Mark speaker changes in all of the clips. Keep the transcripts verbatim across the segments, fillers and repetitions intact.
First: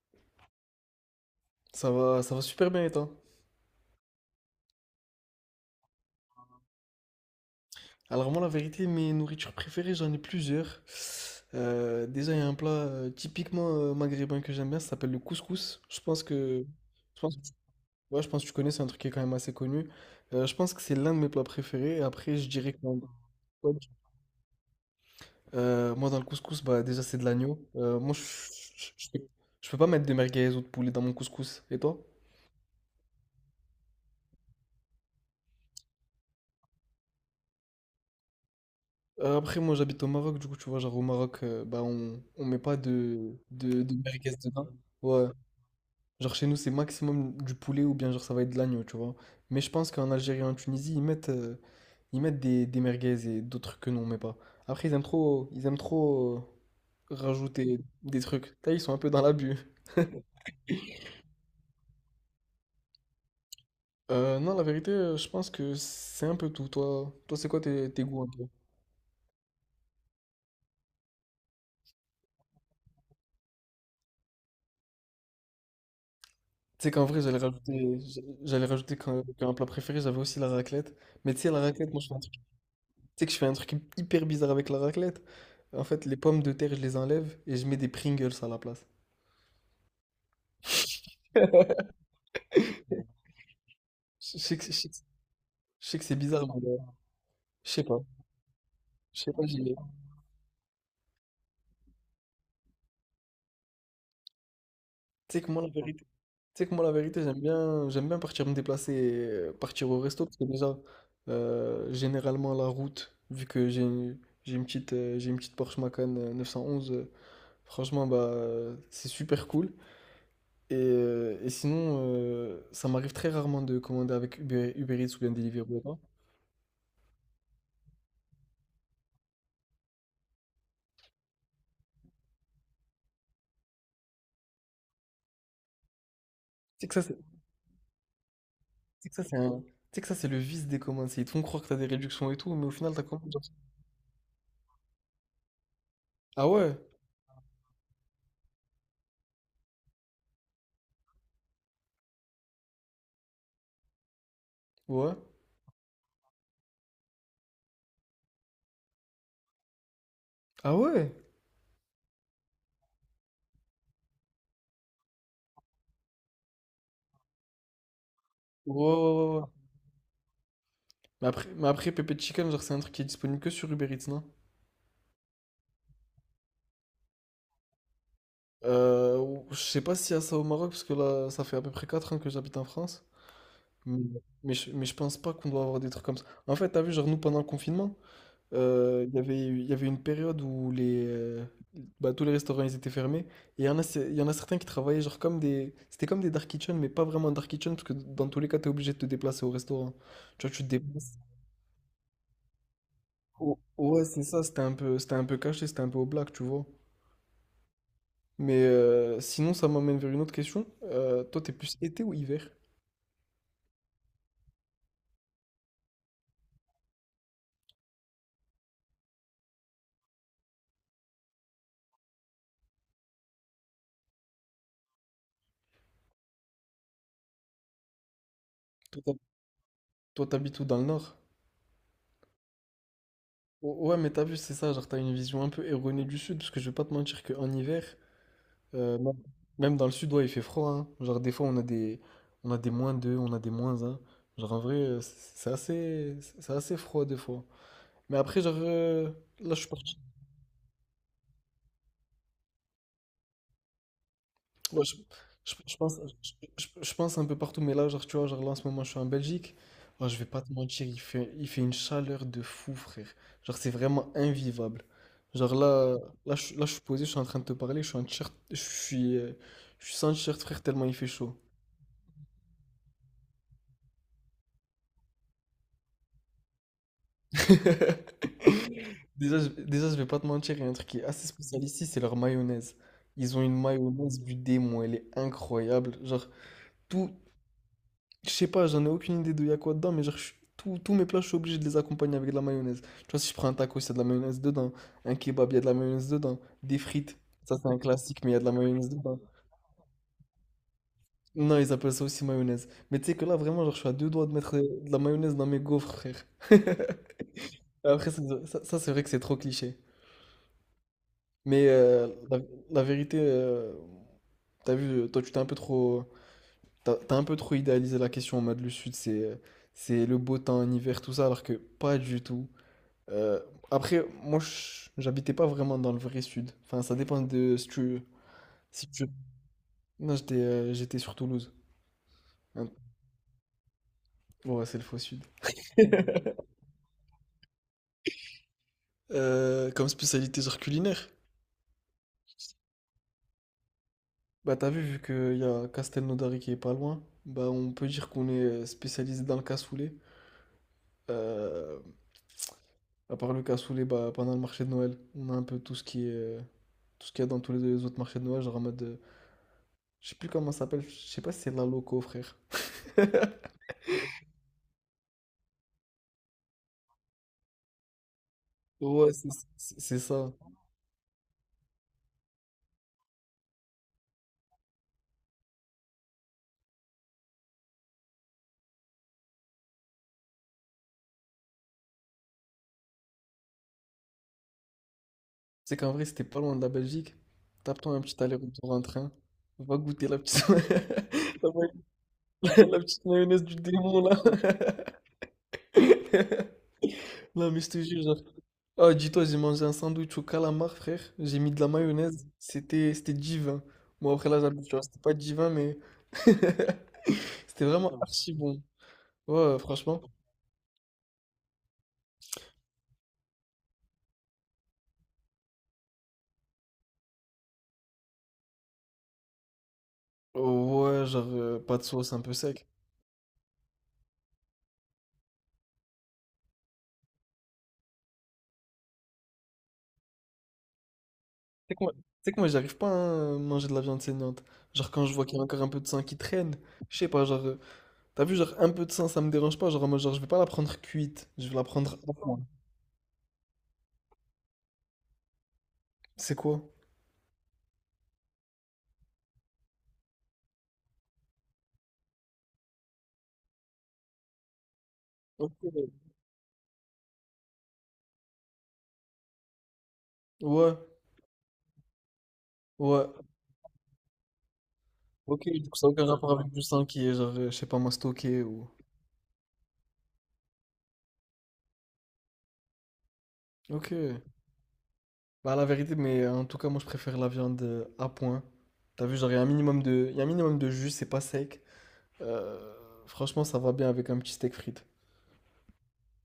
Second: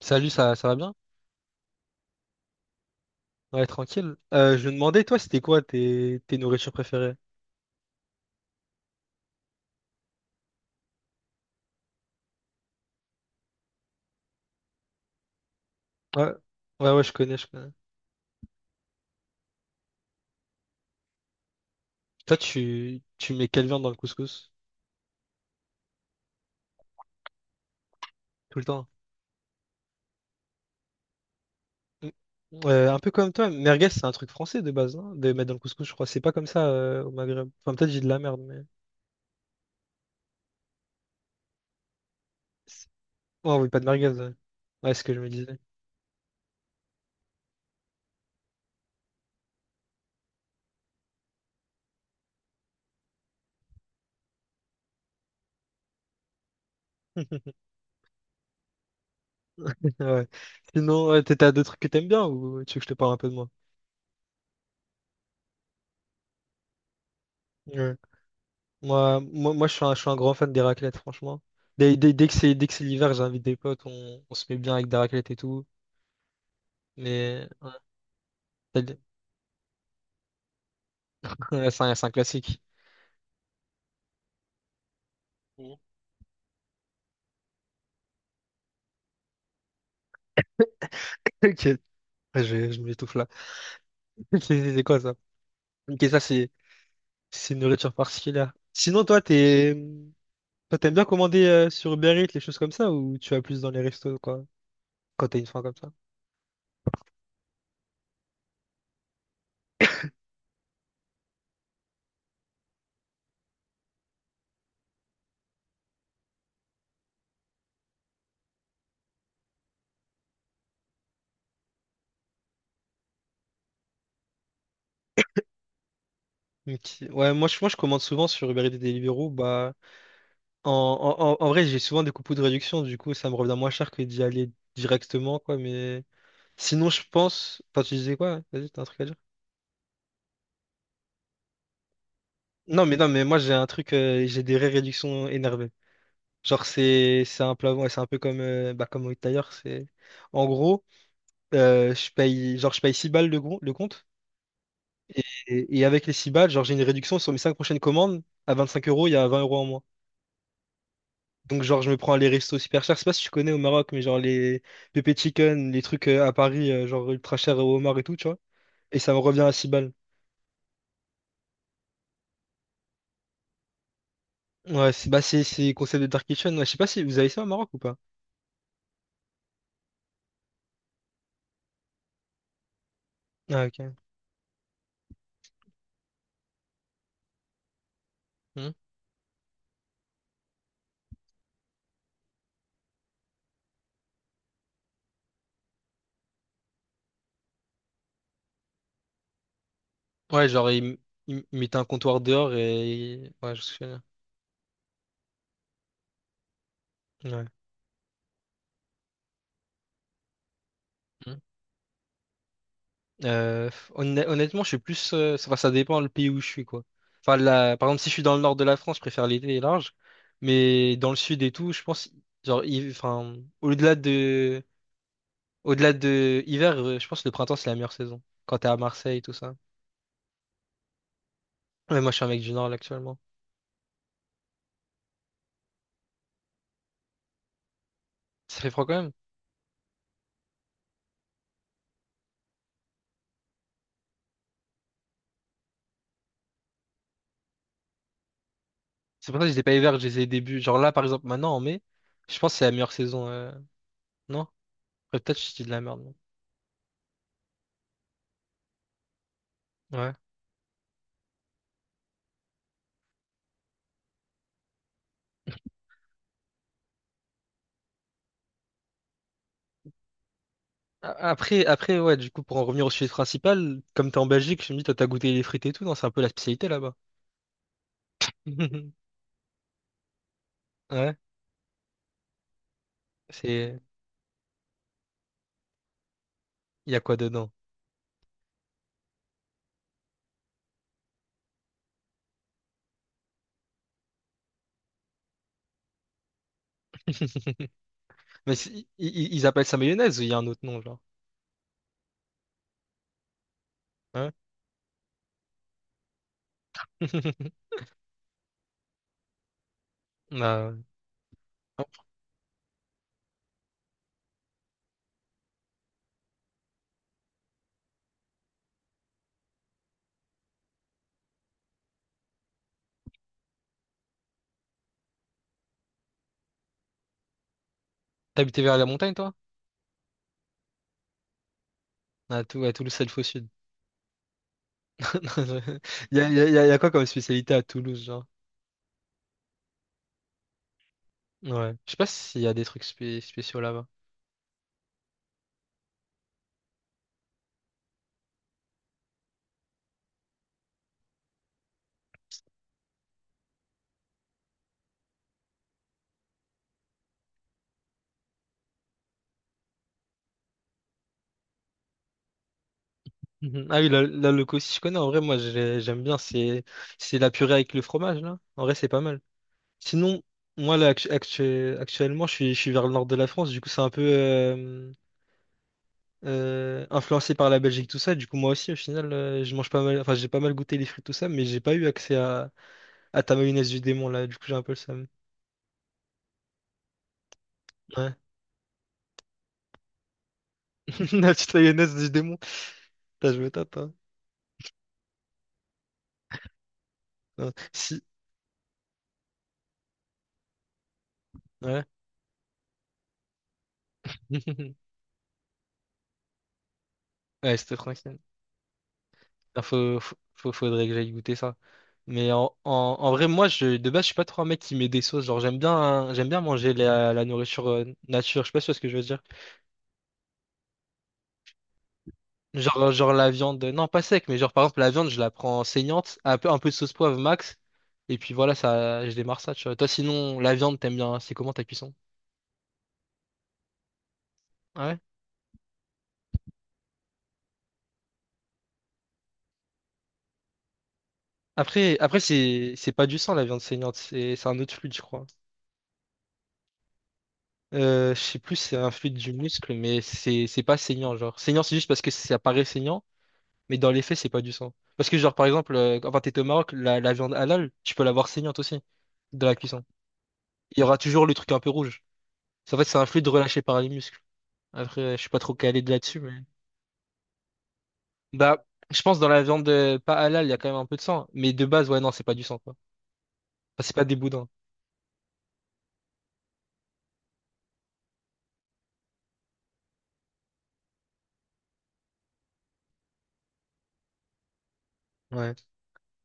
Speaker 1: Salut, ça, ça va bien?
Speaker 2: Ça va, ça va super bien et toi?
Speaker 1: Ouais, tranquille. Euh, je me demandais, toi, c'était quoi tes, tes nourritures préférées?
Speaker 2: Alors moi la vérité, mes nourritures préférées, j'en ai plusieurs. Euh, déjà il y a un plat euh, typiquement euh, maghrébin que j'aime bien, ça s'appelle le couscous. Je pense
Speaker 1: Ouais,
Speaker 2: que,
Speaker 1: ouais, ouais, je
Speaker 2: je
Speaker 1: connais,
Speaker 2: pense,
Speaker 1: je connais.
Speaker 2: Ouais, je pense que tu connais, c'est un truc qui est quand même assez connu. Euh, je pense que c'est l'un de mes plats préférés. Et
Speaker 1: Toi,
Speaker 2: après je dirais que
Speaker 1: tu, tu mets quelle viande dans le couscous?
Speaker 2: euh, moi, dans le couscous, bah déjà c'est de l'agneau. Euh, moi je,
Speaker 1: Tout le temps.
Speaker 2: je, je peux je peux pas mettre de merguez ou de poulet dans mon couscous. Et toi?
Speaker 1: Mm. Euh, un peu comme toi, merguez, c'est un truc français de base, non? De mettre dans le couscous, je crois. C'est pas comme ça euh, au Maghreb. Enfin, peut-être j'ai de la merde, mais.
Speaker 2: Euh, après, moi, j'habite au Maroc, du coup, tu vois, genre au Maroc, euh, bah, on, on met pas de,
Speaker 1: Oh, oui, pas
Speaker 2: de,
Speaker 1: de
Speaker 2: de,
Speaker 1: merguez.
Speaker 2: merguez
Speaker 1: Ouais,
Speaker 2: dedans.
Speaker 1: ouais, c'est ce que je
Speaker 2: Ouais.
Speaker 1: me disais.
Speaker 2: Genre chez nous, c'est maximum du poulet ou bien genre ça va être de l'agneau, tu vois. Mais je pense qu'en Algérie et en Tunisie, ils mettent, euh, ils mettent des, des merguez et d'autres trucs que nous, on met pas. Après, ils aiment trop, ils aiment trop euh, rajouter des trucs. Là, ils sont un peu dans l'abus.
Speaker 1: Ouais. Sinon, ouais, t'as t'as d'autres trucs que t'aimes bien ou tu veux que je te parle un peu de moi?
Speaker 2: Euh, non, la vérité, euh, je pense que c'est un peu tout. Toi, toi, c'est quoi tes, tes goûts un peu?
Speaker 1: Moi, moi, moi je suis un, je suis un grand fan des raclettes, franchement. Dès, dès, dès que c'est, dès que c'est l'hiver, j'invite des potes, on, on se met bien avec des raclettes et tout.
Speaker 2: Tu sais qu'en vrai, j'allais
Speaker 1: Mais
Speaker 2: rajouter, j'allais rajouter qu'un qu'un plat préféré, j'avais aussi la raclette. Mais tu sais, la
Speaker 1: c'est
Speaker 2: raclette,
Speaker 1: un,
Speaker 2: moi,
Speaker 1: c'est
Speaker 2: je
Speaker 1: un
Speaker 2: fais un truc
Speaker 1: classique.
Speaker 2: sais que je fais un truc hyper bizarre avec la raclette.
Speaker 1: Mhm.
Speaker 2: En fait, les pommes de terre, je les enlève et je mets des Pringles à la place.
Speaker 1: Ok, ouais, je, je m'étouffe là.
Speaker 2: Je
Speaker 1: C'est
Speaker 2: sais que, je
Speaker 1: c'est- c'est
Speaker 2: sais que-
Speaker 1: quoi ça?
Speaker 2: je sais
Speaker 1: Ok,
Speaker 2: que c'est
Speaker 1: ça,
Speaker 2: bizarre,
Speaker 1: c'est
Speaker 2: mais euh,
Speaker 1: c'est une
Speaker 2: je sais
Speaker 1: nourriture
Speaker 2: pas.
Speaker 1: particulière. Sinon, toi,
Speaker 2: Je sais pas, j'y vais.
Speaker 1: t'es, toi, t'aimes bien commander euh, sur Uber Eats, les choses comme ça, ou tu vas plus dans les restos, quoi, quand
Speaker 2: Tu
Speaker 1: t'as
Speaker 2: sais
Speaker 1: une
Speaker 2: que
Speaker 1: faim
Speaker 2: moi, la
Speaker 1: comme ça?
Speaker 2: vérité, tu sais que moi, la vérité, j'aime bien, j'aime bien partir me déplacer, et, euh, partir au resto, parce que déjà, euh, généralement, la route, vu que j'ai une, j'ai une petite, euh, j'ai une petite Porsche Macan euh, neuf cent onze, euh, franchement, bah, euh, c'est super cool. Et, euh, et sinon, euh, ça m'arrive très rarement de commander avec Uber, Uber Eats ou bien Deliveroo.
Speaker 1: Ok. Ouais, moi, je, moi, je commande souvent sur Uber Eats et Deliveroo, bah. En, en, en en vrai, j'ai souvent des coupons de réduction, du coup, ça me revient moins cher que d'y aller directement, quoi. Mais
Speaker 2: Tu sais
Speaker 1: sinon,
Speaker 2: que
Speaker 1: je
Speaker 2: ça, c'est tu
Speaker 1: pense. Enfin, tu disais quoi? Vas-y, t'as un truc à
Speaker 2: sais
Speaker 1: dire?
Speaker 2: que ça, c'est un tu sais que ça, c'est le vice des communs, c'est ils te font croire que t'as des réductions et tout, mais au
Speaker 1: Non,
Speaker 2: final,
Speaker 1: mais
Speaker 2: t'as as
Speaker 1: non,
Speaker 2: quand
Speaker 1: mais moi,
Speaker 2: genre.
Speaker 1: j'ai un truc, euh, j'ai des vraies réductions énervées.
Speaker 2: Ah
Speaker 1: Genre,
Speaker 2: ouais?
Speaker 1: c'est c'est un plat, ouais, c'est un peu comme, euh, bah, comme d'ailleurs, c'est. En gros, euh, je paye, genre, je paye six balles le, gros- le compte,
Speaker 2: Ouais?
Speaker 1: et, et avec les six balles, genre, j'ai une réduction sur mes cinq prochaines commandes. À vingt-cinq euros, il y a vingt euros en moins.
Speaker 2: Ah ouais?
Speaker 1: Donc, genre, je me prends les restos super chers. Je sais pas si tu connais au Maroc, mais genre les pépé chicken, les trucs euh, à Paris, euh, genre ultra chers au homard et tout, tu vois.
Speaker 2: Ouais,
Speaker 1: Et ça me
Speaker 2: ouais, ouais,
Speaker 1: revient
Speaker 2: ouais.
Speaker 1: à six balles.
Speaker 2: Mais après, mais après Pepe Chicken, genre, c'est un truc qui est disponible que sur Uber Eats, non?
Speaker 1: Ouais, c'est bah, c'est c'est concept de Dark Kitchen. Ouais, je sais pas si vous avez ça au Maroc ou pas.
Speaker 2: Euh, ou- je sais pas s'il y a ça au Maroc, parce que là, ça fait à peu près quatre ans que j'habite en France.
Speaker 1: Ah, ok.
Speaker 2: Mais, mais, je, mais je pense pas qu'on doit avoir des trucs comme ça. En fait, t'as vu, genre, nous, pendant le confinement,
Speaker 1: Hmm.
Speaker 2: Euh, Il y avait, il y avait une période où les, euh, bah, tous les restaurants ils étaient fermés. Et il y en a, c'est- il y en a certains qui travaillaient genre comme des... C'était comme des dark kitchen, mais pas vraiment dark kitchen, parce que dans tous les cas, tu es obligé de te déplacer au restaurant. Tu
Speaker 1: Ouais,
Speaker 2: vois, tu te
Speaker 1: genre, ils
Speaker 2: déplaces.
Speaker 1: il mettaient un comptoir dehors et. Ouais,
Speaker 2: Oh,
Speaker 1: je me souviens.
Speaker 2: ouais, c'est ça, c'était un peu, c'était un peu caché, c'était un peu au black, tu vois.
Speaker 1: Ouais.
Speaker 2: Mais euh, sinon, ça m'amène vers une autre question. Euh,
Speaker 1: Hmm.
Speaker 2: toi, t'es plus été ou hiver?
Speaker 1: Euh, honn- Honnêtement, je suis plus. euh, ça, enfin, ça dépend le pays où je suis, quoi. Enfin, la... par exemple, si je suis dans le nord de la France, je préfère l'été large. Mais dans le sud et tout, je pense. Genre, il... enfin, au-delà de. Au-delà de hiver, euh, je pense que le printemps, c'est la meilleure saison. Quand t'es à
Speaker 2: Toi, t'hab-
Speaker 1: Marseille et tout ça.
Speaker 2: toi, t'habites où dans le nord?
Speaker 1: Ouais, moi, je suis un mec du Nord, là, actuellement.
Speaker 2: O- Ouais, mais t'as vu, c'est ça, genre t'as une vision un peu erronée du sud, parce que je vais pas te mentir qu'en hiver.
Speaker 1: Ça fait froid
Speaker 2: Euh,
Speaker 1: quand même.
Speaker 2: même même dans le sud, ouais, il fait froid, hein. Genre, des fois, on a des, on a des moins deux, on a des moins un. Genre, en vrai, euh, c'est c'est assez, c'est assez froid, des fois. Mais après, genre, euh,
Speaker 1: C'est pour ça que je
Speaker 2: là,
Speaker 1: les
Speaker 2: je
Speaker 1: ai
Speaker 2: suis
Speaker 1: pas
Speaker 2: parti.
Speaker 1: hiver, je les ai début. Genre là, par exemple, maintenant, en mai, je pense que c'est la meilleure saison. euh, Non?
Speaker 2: Ouais, je,
Speaker 1: Ouais, peut-être que
Speaker 2: je-
Speaker 1: je dis de
Speaker 2: je
Speaker 1: la
Speaker 2: pense,
Speaker 1: merde.
Speaker 2: je, je- je pense un peu partout, mais là, genre, tu vois, genre, là, en ce moment, je suis en Belgique.
Speaker 1: non.
Speaker 2: Oh,
Speaker 1: Ouais.
Speaker 2: je vais pas te mentir, il fait, il fait une chaleur de fou, frère. Genre, c'est vraiment invivable. Genre, là, là, je, là, je suis posé, je suis en train de te parler, je suis en t-shirt, je suis, euh, je suis sans t-shirt, frère, tellement il fait
Speaker 1: A-
Speaker 2: chaud.
Speaker 1: Après, après, ouais, du coup, pour en revenir au sujet principal, comme t'es en Belgique, je me dis, toi, t'as goûté les frites et tout, non? C'est un peu la spécialité là-bas.
Speaker 2: Déjà, je, déjà, je vais pas te mentir, il y a un truc qui est
Speaker 1: Ouais,
Speaker 2: assez spécial ici, c'est leur mayonnaise. Ils ont une
Speaker 1: c'est...
Speaker 2: mayonnaise du démon, elle est incroyable. Genre,
Speaker 1: Il y a
Speaker 2: tout,
Speaker 1: quoi dedans?
Speaker 2: je sais pas, j'en ai aucune idée de y a quoi dedans, mais genre, je suis- tout- tous mes plats, je suis obligé de les accompagner avec de la mayonnaise. Tu vois, si je prends un taco, il y a de la mayonnaise dedans. Un kebab, il y a de la mayonnaise dedans. Des frites, ça c'est un classique, mais il y a de la
Speaker 1: Mais c'est- i-
Speaker 2: mayonnaise dedans.
Speaker 1: i- ils appellent ça mayonnaise ou il y a un autre nom, genre?
Speaker 2: Non, ils appellent ça aussi mayonnaise. Mais tu sais que là, vraiment, genre, je suis à deux doigts
Speaker 1: Ouais.
Speaker 2: de mettre de la mayonnaise dans mes gaufres, frère. Après, ça, ça ça, c'est vrai que c'est trop cliché.
Speaker 1: Bah,
Speaker 2: Mais
Speaker 1: ouais.
Speaker 2: euh, la, la vérité, euh, t'as vu, euh, toi tu t'es un peu trop, t'as, t'as un peu trop idéalisé la question en mode le sud, c'est, euh, c'est le beau temps, en hiver, tout ça, alors que pas du tout. Euh, Après, moi je- j'habitais pas vraiment dans le vrai sud. Enfin, ça dépend de si tu,
Speaker 1: T'habitais vers la
Speaker 2: si tu.
Speaker 1: montagne, toi?
Speaker 2: Non, j'étais, euh, j'étais sur Toulouse.
Speaker 1: À, Tou-
Speaker 2: Hein.
Speaker 1: à Toulouse, c'est le faux sud.
Speaker 2: Ouais, c'est le faux sud.
Speaker 1: Il y a, il y a- il y a quoi comme spécialité à Toulouse, genre?
Speaker 2: Euh, comme spécialité genre culinaire,
Speaker 1: Ouais. Je sais pas s'il y a des trucs spé- spéciaux là-bas.
Speaker 2: bah t'as vu, vu qu'il y a Castelnaudary qui est pas loin, bah on peut dire qu'on est euh, spécialisé dans le cassoulet. Euh, À part le cassoulet, bah, pendant le marché de Noël, on a un peu tout ce qui est, euh, tout ce qu'il y a dans tous les les autres marchés de Noël, genre en mode, euh, je sais plus comment ça s'appelle, je sais pas si c'est de la loco, frère.
Speaker 1: Mhm. Ah oui, la là, le aussi, je connais. En vrai, moi, j'ai- j'aime bien. C'est c'est la purée avec le fromage, là. En vrai, c'est pas
Speaker 2: Ouais,
Speaker 1: mal.
Speaker 2: c'est c'est- c'est
Speaker 1: Sinon,
Speaker 2: ça.
Speaker 1: moi, là, actu- actu- actuellement, je suis, je suis vers le nord de la France. Du coup, c'est un peu euh, euh, influencé par la Belgique, tout ça. Du coup, moi aussi, au final, euh, je mange pas mal. Enfin, j'ai pas mal goûté les frites tout ça, mais j'ai pas eu accès à, à ta mayonnaise du démon, là. Du coup, j'ai un peu le seum.
Speaker 2: C'est qu'en vrai, c'était pas loin de la Belgique. Tape-toi un
Speaker 1: Ouais.
Speaker 2: petit aller-retour en train. Va goûter la petite,
Speaker 1: La
Speaker 2: la,
Speaker 1: petite mayonnaise du démon.
Speaker 2: ma- la petite
Speaker 1: T'as
Speaker 2: mayonnaise
Speaker 1: joué au
Speaker 2: du
Speaker 1: top, hein?
Speaker 2: démon, là. Non,
Speaker 1: Non.
Speaker 2: mais je te
Speaker 1: Si,
Speaker 2: jure, genre. Ah, dis-toi, j'ai mangé un sandwich au calamar, frère. J'ai mis de la
Speaker 1: ouais.
Speaker 2: mayonnaise. C'était c'était divin. Bon, après, là, j'abuse, tu vois, c'était pas divin, mais
Speaker 1: Ouais,
Speaker 2: c'était
Speaker 1: c'était
Speaker 2: vraiment
Speaker 1: tranquille.
Speaker 2: archi bon. Ouais, ouais,
Speaker 1: Ah, Faut,
Speaker 2: franchement.
Speaker 1: faut, faut- faudrait que j'aille goûter ça. Mais en, en, en vrai, moi, je, de base, je suis pas trop un mec qui met des sauces. Genre, j'aime bien, hein, j'aime bien manger la, la nourriture euh, nature. Je sais pas si tu vois ce que je veux dire.
Speaker 2: Ouais, genre, euh, pas de sauce, un peu sec.
Speaker 1: Genre, euh, genre la viande, euh, non, pas sec, mais genre, par exemple, la viande, je la prends saignante, un peu, un peu de sauce poivre max. Et puis voilà, ça, je démarre ça, tu vois. Toi, sinon, la viande, t'aimes bien, c'est comment ta
Speaker 2: C'est que moi,
Speaker 1: cuisson?
Speaker 2: tu sais que moi, j'arrive pas hein, à euh, manger de la viande saignante.
Speaker 1: Ah
Speaker 2: Genre,
Speaker 1: ouais?
Speaker 2: quand je vois qu'il y a encore un peu de sang qui traîne, je sais pas, genre, euh, t'as vu, genre, un peu de sang, ça me dérange pas. Genre, en mode, genre, je vais pas la prendre cuite, je vais la prendre.
Speaker 1: Après, après c'est, c'est pas du sang, la viande saignante. C'est, c'est un autre fluide, je crois.
Speaker 2: C'est quoi?
Speaker 1: Euh, je sais plus, si c'est un fluide du muscle, mais c'est c'est pas saignant, genre. Saignant, c'est juste parce que ça paraît saignant, mais dans les faits, c'est pas du sang. Parce que, genre, par
Speaker 2: Ok.
Speaker 1: exemple, euh, quand t'es au Maroc, la, la viande halal, tu peux l'avoir saignante aussi, dans la cuisson.
Speaker 2: Ouais,
Speaker 1: Il y aura toujours le truc un peu rouge. En fait, c'est un
Speaker 2: ouais.
Speaker 1: fluide relâché par les muscles. Après, euh, je suis pas
Speaker 2: Ok,
Speaker 1: trop
Speaker 2: du coup,
Speaker 1: calé
Speaker 2: ça
Speaker 1: de
Speaker 2: n'a aucun
Speaker 1: là-dessus, mais...
Speaker 2: rapport avec du sang qui est, genre, euh, je sais pas, moi, stocké
Speaker 1: Bah,
Speaker 2: ou.
Speaker 1: je pense dans la viande euh, pas halal, il y a quand même un peu de sang. Mais de base, ouais, non, c'est pas du sang, quoi. Enfin,
Speaker 2: Ok.
Speaker 1: c'est pas des boudins.
Speaker 2: Bah, la vérité, mais euh, en tout cas, moi, je préfère la viande euh, à point. T'as vu, genre, il y a un minimum de, il y a un minimum de jus, c'est pas sec. Euh, Franchement, ça va bien avec un petit steak frites.
Speaker 1: Ouais.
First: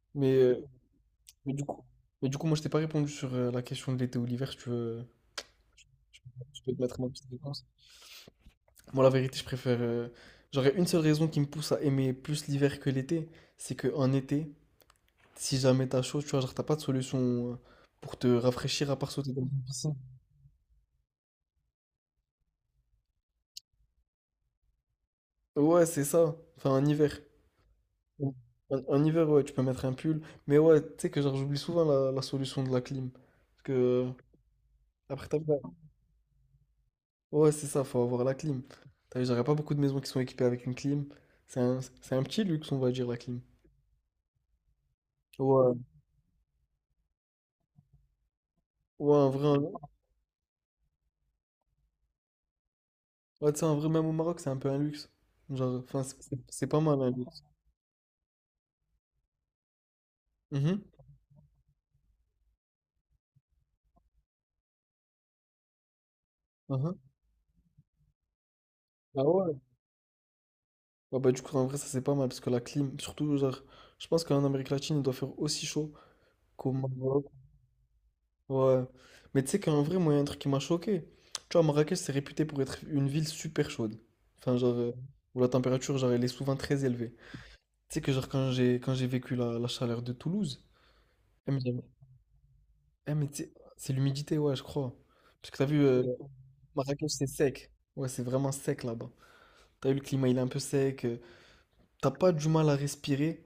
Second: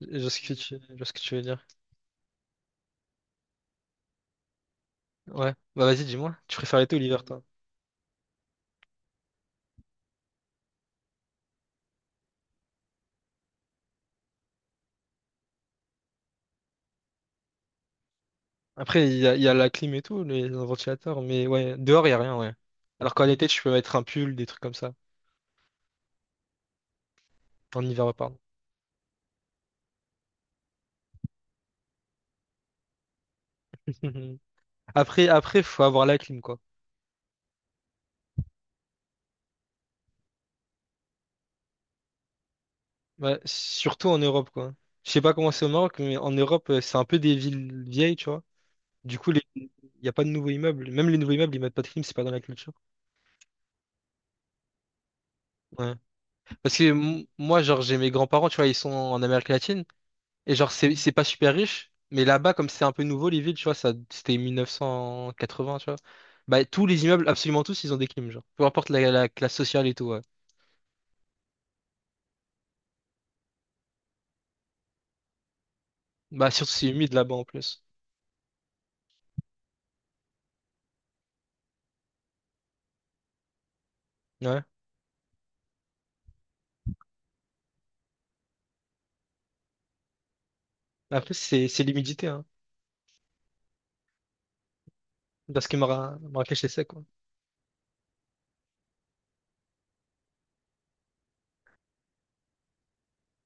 Speaker 1: Je vois
Speaker 2: Mais,
Speaker 1: ce que
Speaker 2: euh,
Speaker 1: tu, je vois ce que tu veux
Speaker 2: mais
Speaker 1: dire.
Speaker 2: du coup, mais du coup, moi, je t'ai pas répondu sur euh, la question de l'été ou l'hiver. Si tu veux,
Speaker 1: Ouais. Bah, vas-y,
Speaker 2: tu
Speaker 1: dis-moi.
Speaker 2: peux
Speaker 1: Tu
Speaker 2: tu peux
Speaker 1: préfères
Speaker 2: te
Speaker 1: l'été ou
Speaker 2: mettre ma
Speaker 1: l'hiver,
Speaker 2: petite
Speaker 1: toi?
Speaker 2: réponse. Moi, la vérité, je préfère. euh, J'aurais une seule raison qui me pousse à aimer plus l'hiver que l'été, c'est que en été, si jamais t'as chaud, tu vois, genre t'as pas de solution euh, pour te rafraîchir à
Speaker 1: Après,
Speaker 2: part
Speaker 1: il y
Speaker 2: sauter
Speaker 1: a, il
Speaker 2: dans
Speaker 1: y a
Speaker 2: une
Speaker 1: la clim
Speaker 2: piscine.
Speaker 1: et tout, les ventilateurs, mais ouais, dehors, il n'y a rien, ouais. Alors qu'en été, tu peux mettre un pull, des trucs comme ça.
Speaker 2: Ouais, c'est ça. Enfin, en hiver.
Speaker 1: En hiver, ouais,
Speaker 2: En,
Speaker 1: pardon.
Speaker 2: en- en hiver, ouais, tu peux mettre un pull. Mais ouais, tu sais que genre j'oublie souvent la, la solution de la clim. Parce que euh,
Speaker 1: Après,
Speaker 2: après, t'as vu,
Speaker 1: après, faut avoir la clim, quoi.
Speaker 2: ouais, c'est ça, faut avoir la clim. T'as vu, j'aurais pas beaucoup de maisons qui sont équipées avec une clim. C'est un, c'est un petit luxe, on va dire, la
Speaker 1: Ouais,
Speaker 2: clim.
Speaker 1: surtout en Europe, quoi. Je sais pas comment c'est au
Speaker 2: Ouais.
Speaker 1: Maroc, mais en Europe, euh, c'est un peu des villes vieilles, tu vois.
Speaker 2: Ouais,
Speaker 1: Du
Speaker 2: un
Speaker 1: coup, les-
Speaker 2: vrai,
Speaker 1: il
Speaker 2: un-
Speaker 1: n'y a pas de nouveaux immeubles. Même les nouveaux immeubles, ils mettent pas de clim, c'est pas dans la culture.
Speaker 2: ouais, tu sais, en vrai, même au Maroc, c'est un peu un luxe. Genre,
Speaker 1: Ouais.
Speaker 2: enfin, c'est c'est- c'est
Speaker 1: Parce
Speaker 2: pas
Speaker 1: que
Speaker 2: mal un
Speaker 1: m-
Speaker 2: luxe.
Speaker 1: moi, genre, j'ai mes grands-parents, tu vois, ils sont en Amérique latine. Et genre,
Speaker 2: Mhm,
Speaker 1: c'est c'est pas super riche, mais là-bas, comme c'est un peu nouveau, les villes, tu vois, ça, c'était mille neuf cent quatre-vingts, tu vois. Bah, tous
Speaker 2: mhm.
Speaker 1: les immeubles, absolument tous, ils ont des clims, genre. Peu importe la,
Speaker 2: Ah
Speaker 1: la classe
Speaker 2: ouais?
Speaker 1: sociale et tout, ouais.
Speaker 2: Ouais, bah, du coup, en vrai, ça c'est pas mal parce que la clim, surtout, genre, je pense qu'en Amérique latine, il doit faire aussi chaud
Speaker 1: Bah, surtout
Speaker 2: qu'au
Speaker 1: c'est humide
Speaker 2: Maroc.
Speaker 1: là-bas en plus.
Speaker 2: Ouais. Mais tu sais qu'en vrai, moi, il y a un truc qui m'a choqué. Tu vois, Marrakech, c'est réputé pour être une ville super chaude. Enfin,
Speaker 1: Ouais.
Speaker 2: genre, euh, où la température, genre, elle est souvent très élevée. Tu sais que genre quand j'ai quand j'ai vécu la, la chaleur de Toulouse,
Speaker 1: Après,
Speaker 2: eh mais,
Speaker 1: c'est
Speaker 2: j'avais-
Speaker 1: c'est l'humidité, hein.
Speaker 2: eh, mais tu sais, c'est l'humidité, ouais, je crois. Parce que t'as
Speaker 1: Parce que
Speaker 2: vu, euh,
Speaker 1: Mara- Marrakech, c'est sec, quoi.
Speaker 2: Marrakech, c'est sec. Ouais, c'est vraiment sec là-bas. T'as vu, le climat, il est un peu sec. euh, T'as pas du mal à respirer,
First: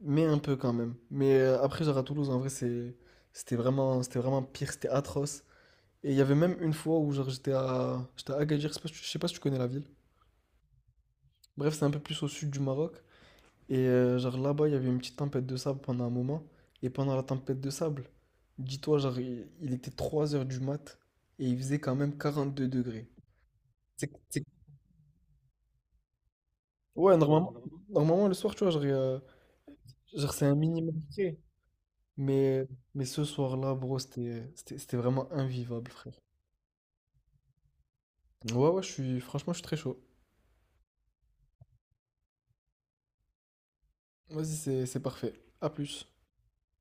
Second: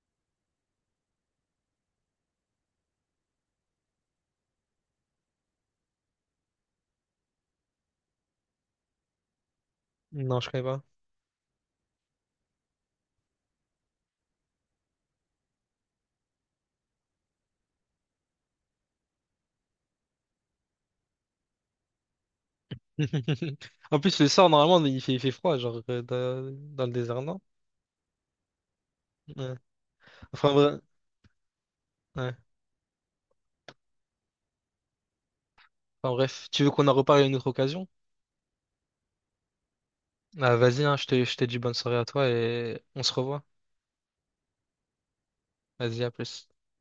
Speaker 2: mais un peu quand même. Mais euh, après, genre à Toulouse, en vrai, c'est, c'était vraiment, c'était vraiment pire, c'était atroce. Et il y avait même une fois où genre j'étais à, j'étais à Agadir, je sais pas si tu je sais pas si tu connais la ville.
Speaker 1: Non, je connais pas.
Speaker 2: Bref, c'est un peu plus au sud du Maroc. Et euh, genre là-bas, il y avait une petite tempête de sable pendant un moment. Et pendant la tempête de sable, dis-toi, genre, il, il était trois heures du mat et il faisait quand même quarante-deux degrés.
Speaker 1: En
Speaker 2: C'est-
Speaker 1: plus, le
Speaker 2: c'est-
Speaker 1: soir, normalement, il fait, il fait froid, genre, euh, dans, dans le
Speaker 2: Ouais,
Speaker 1: désert, non?
Speaker 2: normalement, normalement, le soir, tu vois, genre, euh,
Speaker 1: Ouais.
Speaker 2: genre, c'est
Speaker 1: Enfin,
Speaker 2: un
Speaker 1: bre-
Speaker 2: minimum de degrés.
Speaker 1: ouais.
Speaker 2: Mais, mais ce soir-là, bro, c'était, c'était, c'était vraiment invivable,
Speaker 1: Enfin,
Speaker 2: frère.
Speaker 1: bref. Tu veux qu'on en reparle à une autre occasion?
Speaker 2: Ouais, ouais, je suis, franchement, je suis très chaud.
Speaker 1: Ah, vas-y, hein, je te, je te dis bonne soirée à toi et on se revoit.
Speaker 2: Vas-y, c'est, c'est parfait. À
Speaker 1: Vas-y,
Speaker 2: plus.
Speaker 1: à plus.